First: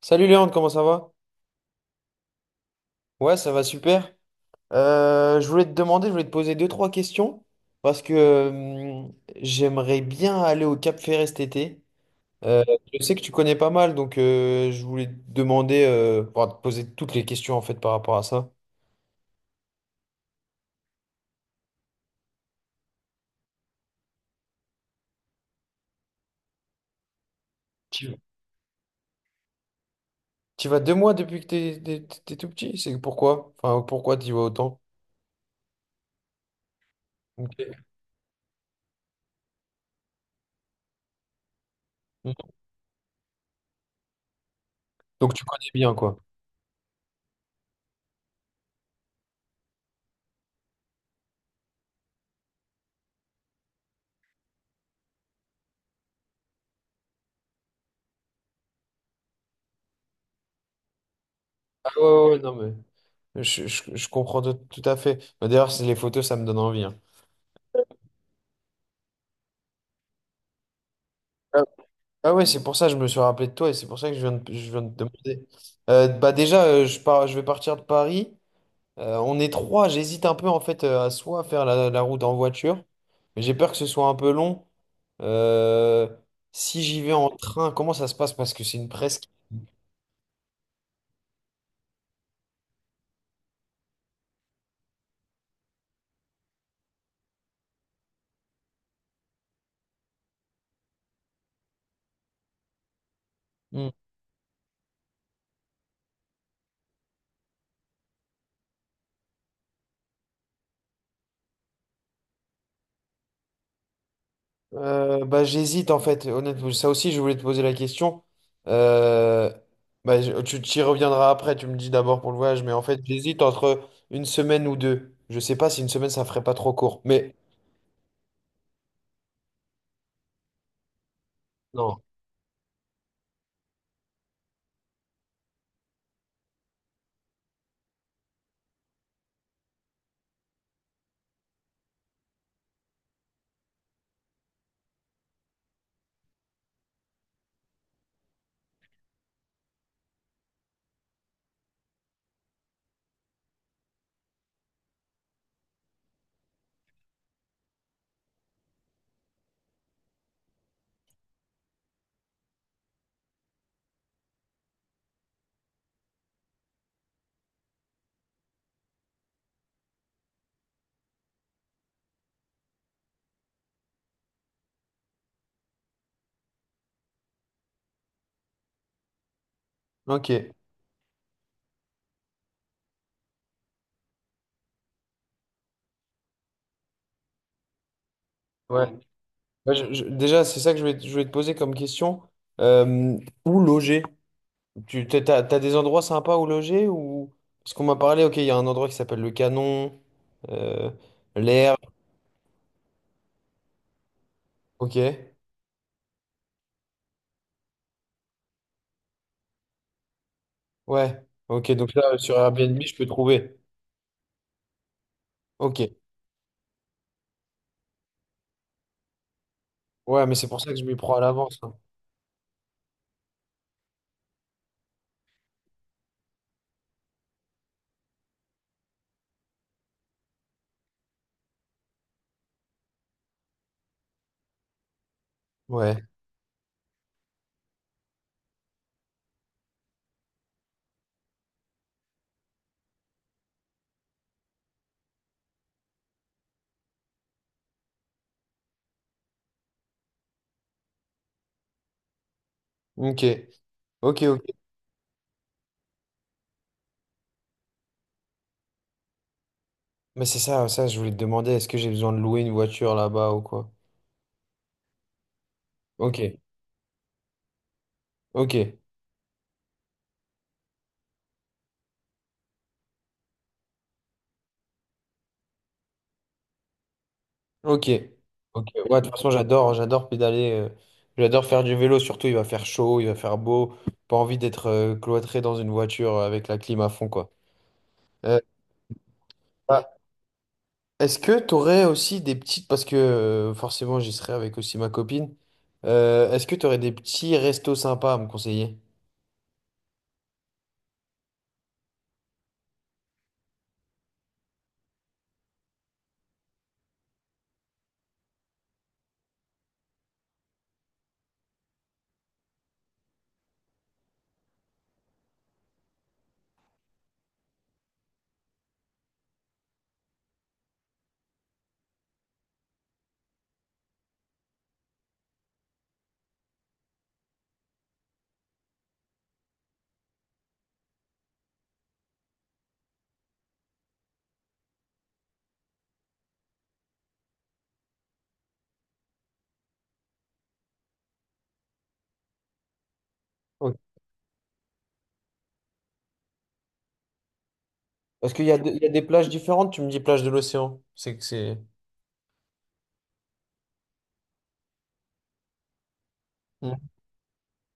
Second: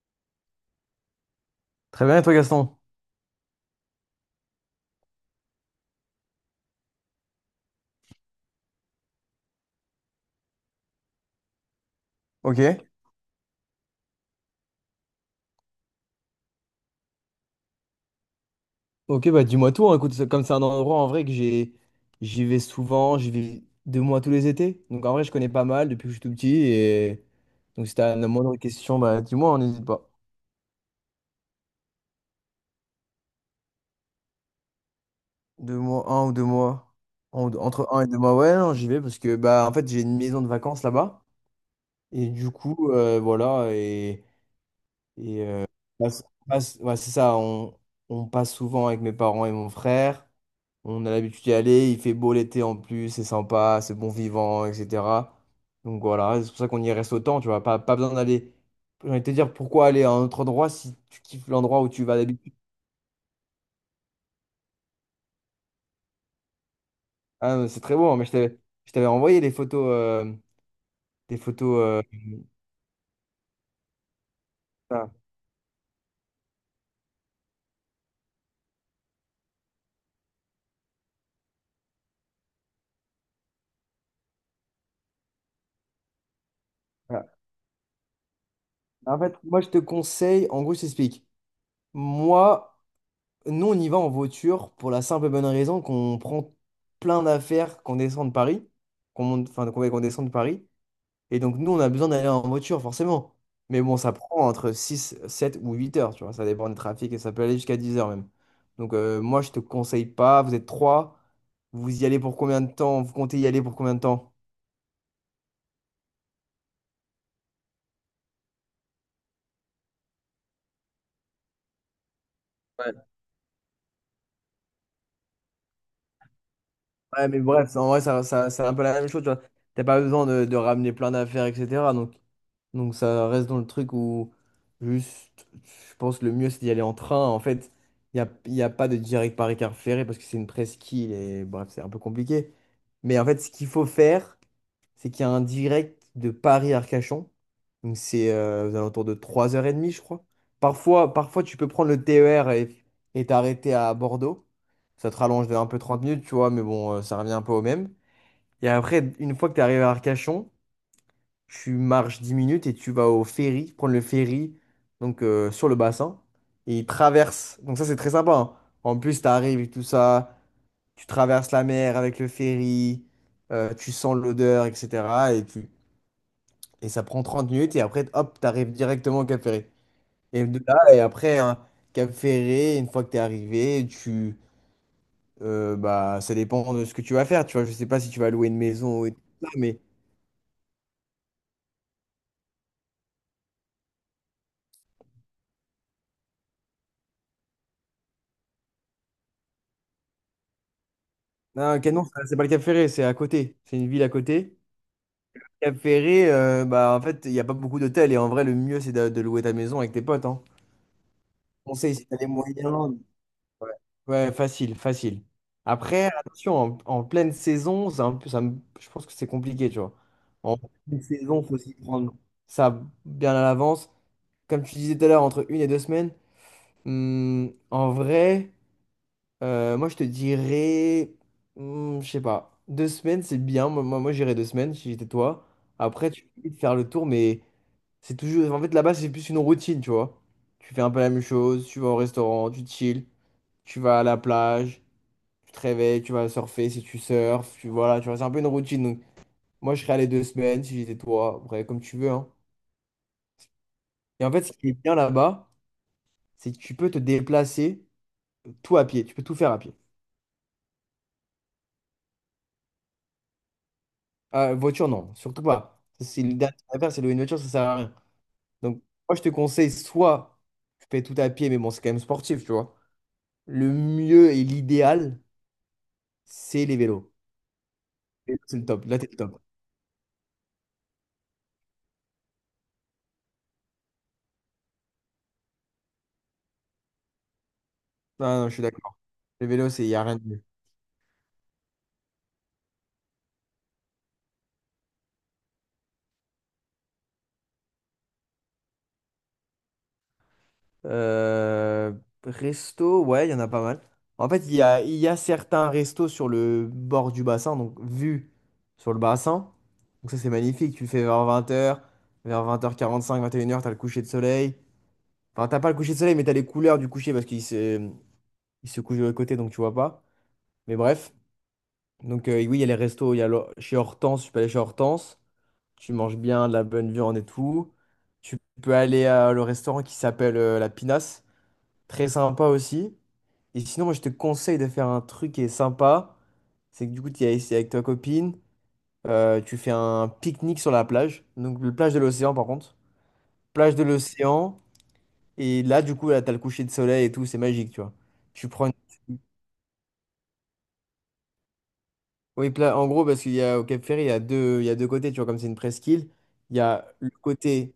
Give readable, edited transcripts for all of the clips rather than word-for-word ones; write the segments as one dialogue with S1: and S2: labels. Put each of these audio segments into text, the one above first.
S1: Salut Léandre, comment ça va?
S2: Très bien, et toi, Gaston?
S1: Ouais, ça va super. Je voulais te demander, je voulais te poser deux, trois questions parce que j'aimerais bien aller au Cap Ferret cet été. Euh,
S2: Ok.
S1: je sais que tu connais pas mal, donc je voulais te demander, enfin, te poser toutes les questions en fait par rapport à ça.
S2: Ok, bah dis-moi tout, hein. Écoute, comme c'est un endroit en vrai j'y vais souvent, j'y vais 2 mois tous les étés. Donc en vrai, je connais pas mal depuis que je suis tout petit. Et donc si t'as
S1: Tu,
S2: la moindre question, bah dis-moi, on n'hésite pas.
S1: tu vas deux mois depuis que t'es tout petit, c'est pourquoi? Enfin, pourquoi tu y vas autant?
S2: 2 mois, 1 ou 2 mois.
S1: Ok.
S2: Entre 1 et 2 mois, ouais, non, j'y vais parce que, bah, en fait, j'ai une maison de vacances là-bas. Et
S1: Mm.
S2: du coup, voilà,
S1: Donc
S2: Et
S1: tu
S2: euh,
S1: connais bien quoi.
S2: ouais, c'est ça, on passe souvent avec mes parents et mon frère. On a l'habitude d'y aller, il fait beau l'été en plus, c'est sympa, c'est bon vivant, etc. Donc voilà, c'est pour ça qu'on y reste autant, tu vois. Pas besoin d'aller. J'ai envie de te dire pourquoi aller à un autre endroit si tu kiffes l'endroit où
S1: Ah ouais,
S2: tu vas
S1: ouais, ouais,
S2: d'habitude.
S1: non mais je comprends tout, tout à fait. D'ailleurs, c'est- les photos, ça me donne envie, hein.
S2: Ah, mais c'est très beau, hein, mais je t'avais envoyé les photos, des photos.
S1: Ah ouais, c'est pour ça que je me suis rappelé de toi et c'est pour ça que je viens de te
S2: Ah,
S1: demander. Bah déjà, je pars, je vais partir de Paris. On est trois. J'hésite un peu en fait à soit faire la route en voiture, mais j'ai peur que ce soit un peu long. Euh, si j'y vais
S2: ah.
S1: en train, comment ça se passe? Parce que c'est une
S2: En
S1: presque.
S2: fait, moi je te conseille, en gros, je t'explique. Moi. Nous, on y va en voiture pour la simple et bonne raison qu'on prend plein d'affaires, qu'on descend de Paris, qu'on monte, enfin, qu'on descend de Paris. Et donc, nous, on a besoin d'aller en voiture, forcément. Mais
S1: Hmm.
S2: bon, ça prend entre 6, 7 ou 8 heures, tu vois. Ça dépend du trafic et ça peut aller jusqu'à 10 heures même. Donc, moi, je te conseille pas. Vous êtes trois. Vous y allez pour combien de temps? Vous comptez y aller pour combien de temps?
S1: J'hésite en fait, honnêtement. Ça aussi, je voulais te poser la question. Euh, bah, je- tu y reviendras après, tu me dis d'abord pour le voyage, mais en fait,
S2: Ouais.
S1: j'hésite entre une semaine ou deux. Je sais pas si une semaine, ça ferait pas trop court,
S2: Ouais,
S1: mais
S2: mais bref, en vrai, c'est un peu la même chose, tu vois. T'as pas besoin de ramener plein d'affaires, etc.
S1: non.
S2: Donc, Donc ça reste dans le truc où juste, je pense le mieux c'est d'y aller en train. En fait, il y a pas de direct Paris-Car Ferré parce que c'est une presqu'île et bref, c'est un peu compliqué. Mais en fait, ce qu'il faut faire, c'est qu'il y a un direct de Paris-Arcachon. Donc c'est aux alentours de 3h30, je crois. Parfois, parfois, tu peux prendre le TER et t'arrêter à Bordeaux. Ça te rallonge de un peu 30 minutes, tu vois, mais bon, ça revient un peu au même. Et après, une fois que tu arrivé à Arcachon, tu marches 10 minutes et tu vas au ferry, prendre le ferry donc sur le bassin et il traverse. Donc ça c'est très sympa, hein. En plus tu arrives et tout ça, tu traverses la mer avec le ferry, tu sens l'odeur, etc. Et ça prend 30 minutes et après hop, tu arrives directement au Cap Ferré.
S1: Ok,
S2: Et de là, et après, hein, Cap Ferré, une fois que tu es arrivé, tu bah ça dépend de ce que tu vas faire, tu vois, je sais pas si tu vas louer une
S1: ouais.
S2: maison ou tout ça,
S1: Bah,
S2: mais
S1: je- déjà, c'est ça que je voulais te poser comme question. Euh, où loger? Tu t'as des endroits sympas où loger ou... Parce qu'on m'a parlé, ok, il y a un endroit qui s'appelle le Canon, euh, l'air,
S2: non, Canon, c'est pas le Cap Ferré, c'est à côté, c'est une ville à côté.
S1: ok.
S2: Cap Ferré, bah, en fait, il n'y a pas beaucoup d'hôtels et en vrai, le mieux, c'est de louer ta maison avec tes potes, hein.
S1: Ouais, ok, donc
S2: Conseil,
S1: là,
S2: si t'as les
S1: sur Airbnb, je
S2: moyens.
S1: peux trouver.
S2: Ouais, facile, facile.
S1: Ok.
S2: Après, attention, en pleine saison, c'est un peu, je pense que c'est compliqué, tu vois.
S1: Ouais, mais c'est
S2: En
S1: pour ça que je m'y
S2: pleine
S1: prends à
S2: saison,
S1: l'avance,
S2: faut
S1: hein.
S2: s'y prendre ça bien à l'avance. Comme tu disais tout à l'heure, entre 1 et 2 semaines, en vrai, moi, je te dirais, je sais pas, 2 semaines, c'est bien. Moi, moi, moi, j'irais 2 semaines si j'étais toi.
S1: Ouais.
S2: Après, tu peux vite faire le tour, mais. C'est toujours. En fait, là-bas, c'est plus une routine, tu vois. Tu fais un peu la même chose, tu vas au restaurant, tu chill, tu vas à la plage, tu te réveilles, tu vas surfer si tu surfes, tu voilà, tu vois, c'est un peu une routine. Donc, moi, je serais allé 2 semaines si j'étais toi, après, comme tu veux, hein.
S1: Ok. Ok,
S2: Et en fait,
S1: ok.
S2: ce qui est bien là-bas, c'est que tu peux te déplacer tout à pied, tu peux tout faire à pied.
S1: Mais c'est ça, ça, je voulais te demander, est-ce que j'ai besoin de louer une voiture là-bas ou quoi?
S2: Voiture, non, surtout pas. Ça, c'est une
S1: Ok.
S2: dernière affaire, c'est louer une voiture, ça sert à rien.
S1: Ok.
S2: Donc, moi, je te conseille soit tu fais tout à pied, mais bon, c'est quand même sportif, tu vois. Le mieux et l'idéal, c'est les vélos.
S1: Ok.
S2: C'est le
S1: Ok.
S2: top. Là,
S1: Ouais, de
S2: t'es
S1: toute
S2: le
S1: façon,
S2: top.
S1: j'adore, j'adore pédaler. J'adore faire du vélo, surtout il va faire chaud, il va faire beau. Pas envie d'être cloîtré dans une voiture avec la clim à fond, quoi. Euh,
S2: Non, non, je suis d'accord. Le vélo,
S1: bah,
S2: c'est, il n'y a rien de mieux.
S1: est-ce que tu aurais aussi des petites, parce que forcément j'y serai avec aussi ma copine. Est-ce que tu aurais des petits restos sympas à me conseiller?
S2: Euh, Resto, ouais, il y en a pas mal. En fait, il y a certains restos sur le bord du bassin, donc vue sur le bassin. Donc ça, c'est magnifique. Tu le fais vers 20 heures, vers 20h45, 21 heures, t'as le coucher de soleil. Enfin, t'as pas le coucher de soleil, mais t'as les couleurs du coucher parce qu'il se couche de l'autre côté, donc tu vois pas. Mais bref. Donc oui, il y a les restos. Il y a le- Chez Hortense, je suis pas allé chez Hortense. Tu manges bien, de la bonne viande et tout. Tu peux aller à le restaurant qui s'appelle La Pinasse, très sympa aussi. Et sinon, moi, je te conseille de faire un truc qui est sympa. C'est que du coup, tu es ici avec ta copine, tu fais un pique-nique sur la plage. Donc, le plage de l'océan, par contre. Plage de l'océan. Et là, du coup, là, t'as le coucher de soleil et tout, c'est magique, tu vois.
S1: Parce qu'il
S2: Tu
S1: y a,
S2: prends
S1: de-
S2: une-
S1: il y a des plages différentes, tu me dis plage de l'océan. C'est que c'est.
S2: Oui, en gros, parce qu'il y a au Cap Ferry, il y a deux côtés, tu vois, comme c'est une presqu'île. Il y
S1: Hmm.
S2: a le côté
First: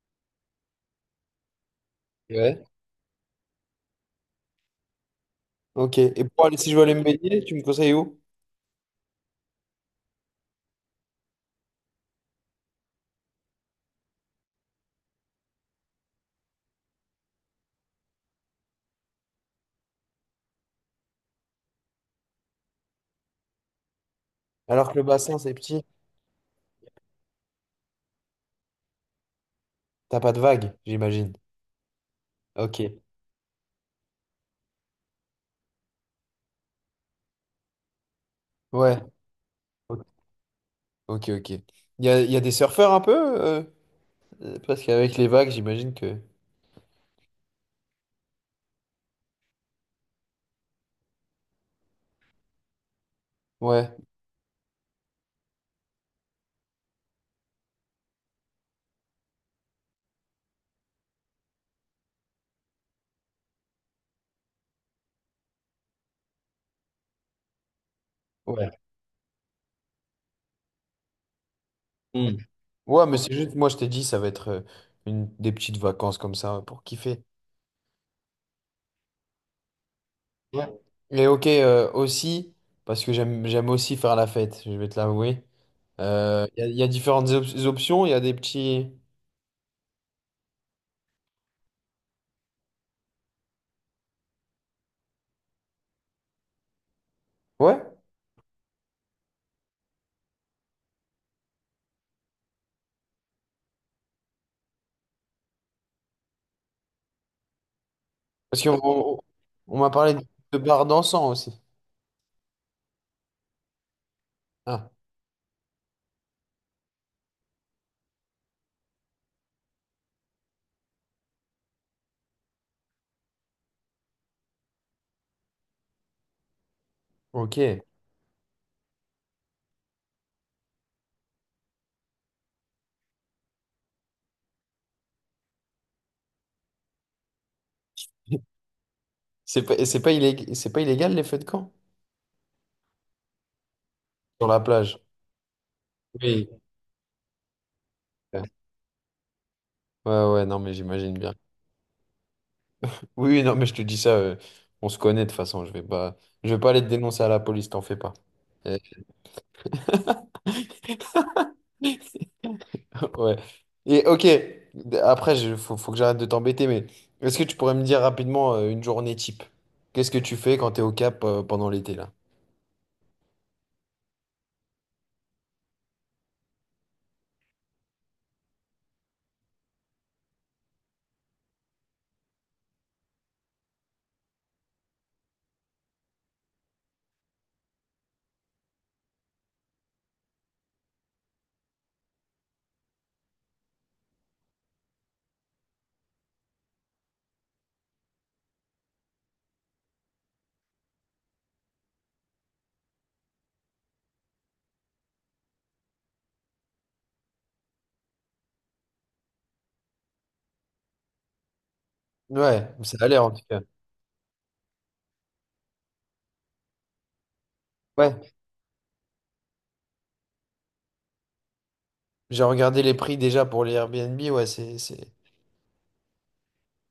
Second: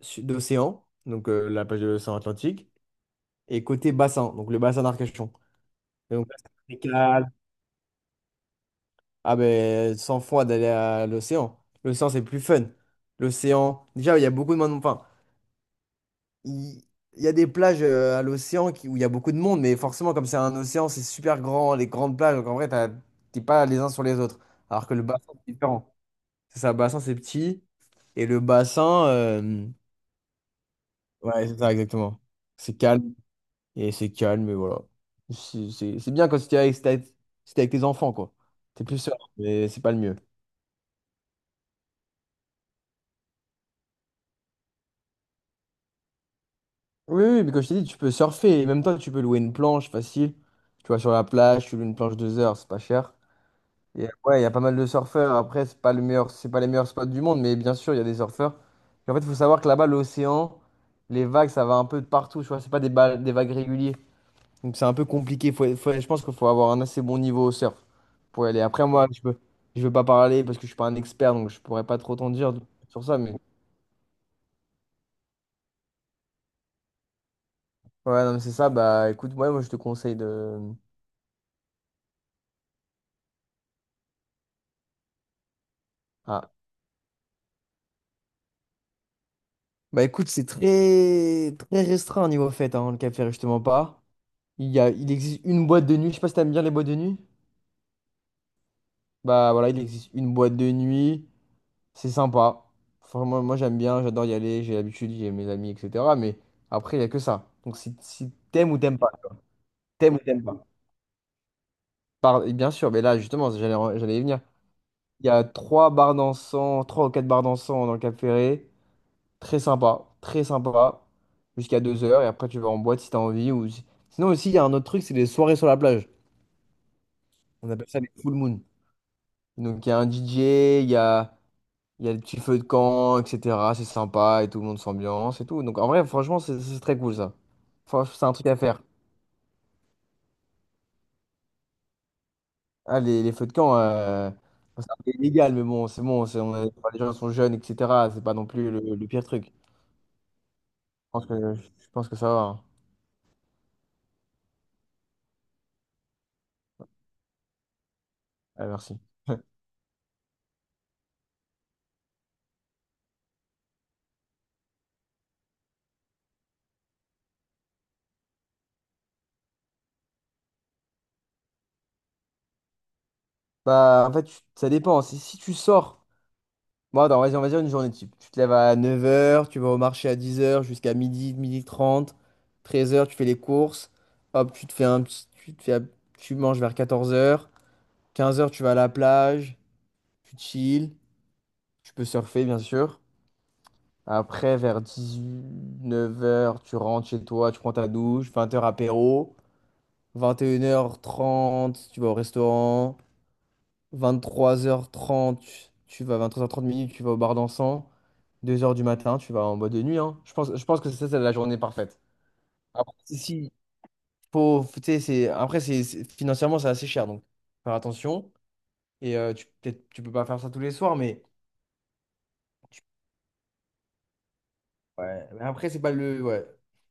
S2: d'océan, donc la plage de l'océan
S1: Ouais.
S2: Atlantique, et côté bassin, donc le bassin d'Arcachon.
S1: Ok.
S2: Et
S1: Et
S2: donc, là,
S1: pour aller, si je
S2: c'est
S1: veux
S2: très
S1: aller me
S2: calme.
S1: baigner, tu me conseilles où?
S2: Ah ben, sans froid d'aller à l'océan. L'océan, c'est plus fun. L'océan, déjà, il y a beaucoup de monde. Enfin, il il y a des plages à l'océan où il y a beaucoup de monde, mais forcément, comme c'est un océan, c'est super grand, les grandes plages, donc en vrai, t'es pas les uns sur les autres. Alors
S1: Alors
S2: que
S1: que le
S2: le bassin,
S1: bassin, c'est
S2: c'est
S1: petit,
S2: différent. C'est ça, le bassin, c'est petit, et le bassin,
S1: t'as pas de vagues, j'imagine.
S2: ouais, c'est ça, exactement. C'est
S1: Ok.
S2: calme. Et c'est calme, mais voilà. C'est bien quand c'était avec, c'était t'es avec, si t'es avec tes enfants, quoi. T'es
S1: Ouais.
S2: plus seul, mais c'est pas le
S1: Ok,
S2: mieux.
S1: ok, ok. Il y a des surfeurs un peu euh, parce qu'avec les vagues, j'imagine que.
S2: Oui, oui, mais quand je t'ai dit, tu peux surfer. Et même toi, tu peux louer une planche facile. Tu vois, sur la plage, tu loues une planche 2 heures, c'est pas cher.
S1: Ouais.
S2: Et ouais, il y a pas mal de surfeurs. Après, c'est pas les meilleurs spots du monde, mais bien sûr, il y a des surfeurs. Et en fait, il faut savoir que là-bas, l'océan, les vagues, ça va un peu de partout. Tu vois, c'est pas des, ba- des vagues régulières. Donc c'est un peu compliqué. Je pense qu'il faut avoir un assez bon niveau au surf pour y aller.
S1: Ouais.
S2: Après, moi, je veux pas parler parce que je suis pas un expert, donc je pourrais pas trop t'en
S1: Hmm.
S2: dire sur
S1: Ouais,
S2: ça.
S1: mais c'est
S2: Mais
S1: juste, moi, je t'ai dit, ça va être une, des petites vacances comme ça pour kiffer.
S2: ouais, non, mais c'est ça. Bah écoute, ouais, moi, je te conseille de.
S1: Ouais. Les hockey aussi, parce que j'aime aussi faire la fête, je vais te l'avouer.
S2: Ah.
S1: Il y, a il y a différentes op- options, il y a des petits...
S2: Bah écoute, c'est très très restreint au niveau fête, hein, le café, justement pas. Il existe une boîte de nuit. Je sais pas si t'aimes bien les boîtes de nuit.
S1: Ouais,
S2: Bah voilà, il existe une boîte de nuit. C'est sympa. Enfin, moi, j'aime bien, j'adore y aller, j'ai l'habitude, j'ai mes amis, etc. Mais après, il y a que ça. Donc si
S1: parce
S2: t'aimes
S1: qu'on
S2: ou t'aimes pas.
S1: on m'a parlé
S2: T'aimes ou t'aimes
S1: de
S2: pas?
S1: bar dansant aussi.
S2: Bien sûr, mais là, justement, j'allais y venir.
S1: Ah,
S2: Il y a trois bars dansants, trois ou quatre bars dansants dans le Cap Ferré. Très sympa, très sympa. Jusqu'à 2 heures. Et après, tu vas en boîte si t'as envie. Ou... si- Sinon, aussi, il y a un autre truc, c'est les soirées sur la plage. On
S1: ok.
S2: appelle ça les full moon. Donc, il y a un DJ, il y a le petit feu de camp, etc. C'est sympa et tout le monde s'ambiance et tout. Donc, en vrai, franchement, c'est très cool ça. C'est un truc à faire.
S1: C'est pas illég- c'est pas illégal les feux de camp
S2: Ah, les feux de camp,
S1: sur la
S2: bon, c'est un
S1: plage.
S2: peu illégal, mais bon, c'est bon,
S1: Oui.
S2: enfin, les gens sont jeunes, etc. C'est pas
S1: Ouais,
S2: non plus le pire truc. Je
S1: ouais, non, mais j'imagine
S2: pense
S1: bien.
S2: que, je pense que ça va, hein.
S1: Oui, oui, non, mais je te dis ça, on se connaît de toute façon, je vais pas aller te dénoncer à la police, t'en fais pas.
S2: Ah,
S1: Euh,
S2: merci.
S1: Ouais. Et ok, après, il faut, faut que j'arrête de t'embêter, mais est-ce que tu pourrais me dire rapidement une journée type? Qu'est-ce que tu fais quand t'es au Cap pendant l'été là?
S2: Bah, en fait, ça dépend. Si tu sors, bon, attends, vas-y, on va dire une journée type. Tu te lèves à 9h, tu vas au marché à 10h jusqu'à midi, midi trente, 13 heures, tu fais les courses. Hop, tu te fais un petit, tu te fais, un- tu manges vers 14h, 15h, tu vas à la plage, tu chill, tu peux surfer, bien sûr. Après, vers 19 heures, tu rentres chez toi, tu prends ta douche, 20 heures apéro, 21h30, tu vas au restaurant, 23h30, tu vas 23h30, tu vas au bar dansant, 2h du matin, tu vas en boîte de nuit, hein. Je pense que ça, c'est la journée parfaite.
S1: Ouais,
S2: Après,
S1: ça a
S2: si,
S1: l'air en tout
S2: si,
S1: cas.
S2: faut, faut- tu sais, financièrement, c'est assez cher, donc faire attention.
S1: Ouais,
S2: Et tu, peut-être, tu peux pas faire ça tous les soirs, mais
S1: j'ai regardé les prix déjà pour les Airbnb, ouais,
S2: ouais, mais après, c'est pas le. Ouais.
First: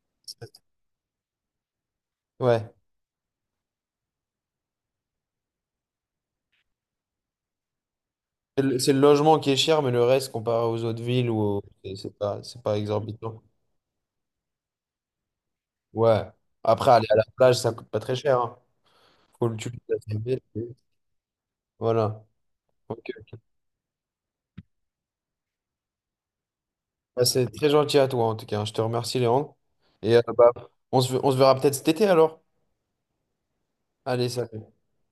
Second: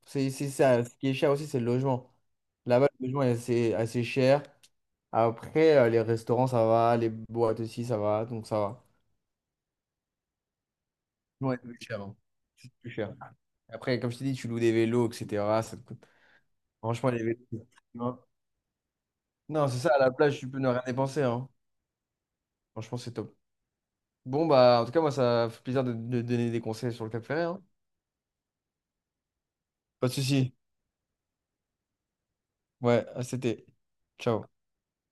S2: C'est
S1: c'est-
S2: ça. Ce qui est cher aussi, c'est le logement.
S1: ouais.
S2: Là-bas, le logement est assez, assez cher. Après, les restaurants, ça va. Les boîtes aussi, ça va. Donc, ça va.
S1: C'est le logement qui est cher, mais le reste comparé aux autres villes, ou
S2: Ouais,
S1: au-
S2: c'est plus cher, hein.
S1: c'est
S2: C'est
S1: pas
S2: plus cher.
S1: exorbitant.
S2: Après, comme je t'ai dit, tu loues des vélos, etc. Ça te coûte-
S1: Ouais. Après, aller
S2: Franchement,
S1: à
S2: les
S1: la
S2: vélos,
S1: plage, ça coûte pas très
S2: non,
S1: cher, hein. Faut le
S2: non,
S1: tuer.
S2: c'est ça. À la plage, tu peux ne rien dépenser, hein.
S1: Voilà.
S2: Franchement,
S1: Ok.
S2: c'est top. Bon, bah, en tout cas, moi, ça fait plaisir de donner des conseils sur le Cap
S1: Bah,
S2: Ferret,
S1: c'est
S2: hein.
S1: très gentil à toi en tout cas, hein. Je te remercie, Léandre.
S2: Pas de
S1: Et bah,
S2: souci.
S1: on se verra peut-être cet été alors.
S2: Ouais, c'était.
S1: Allez,
S2: Ciao.
S1: salut.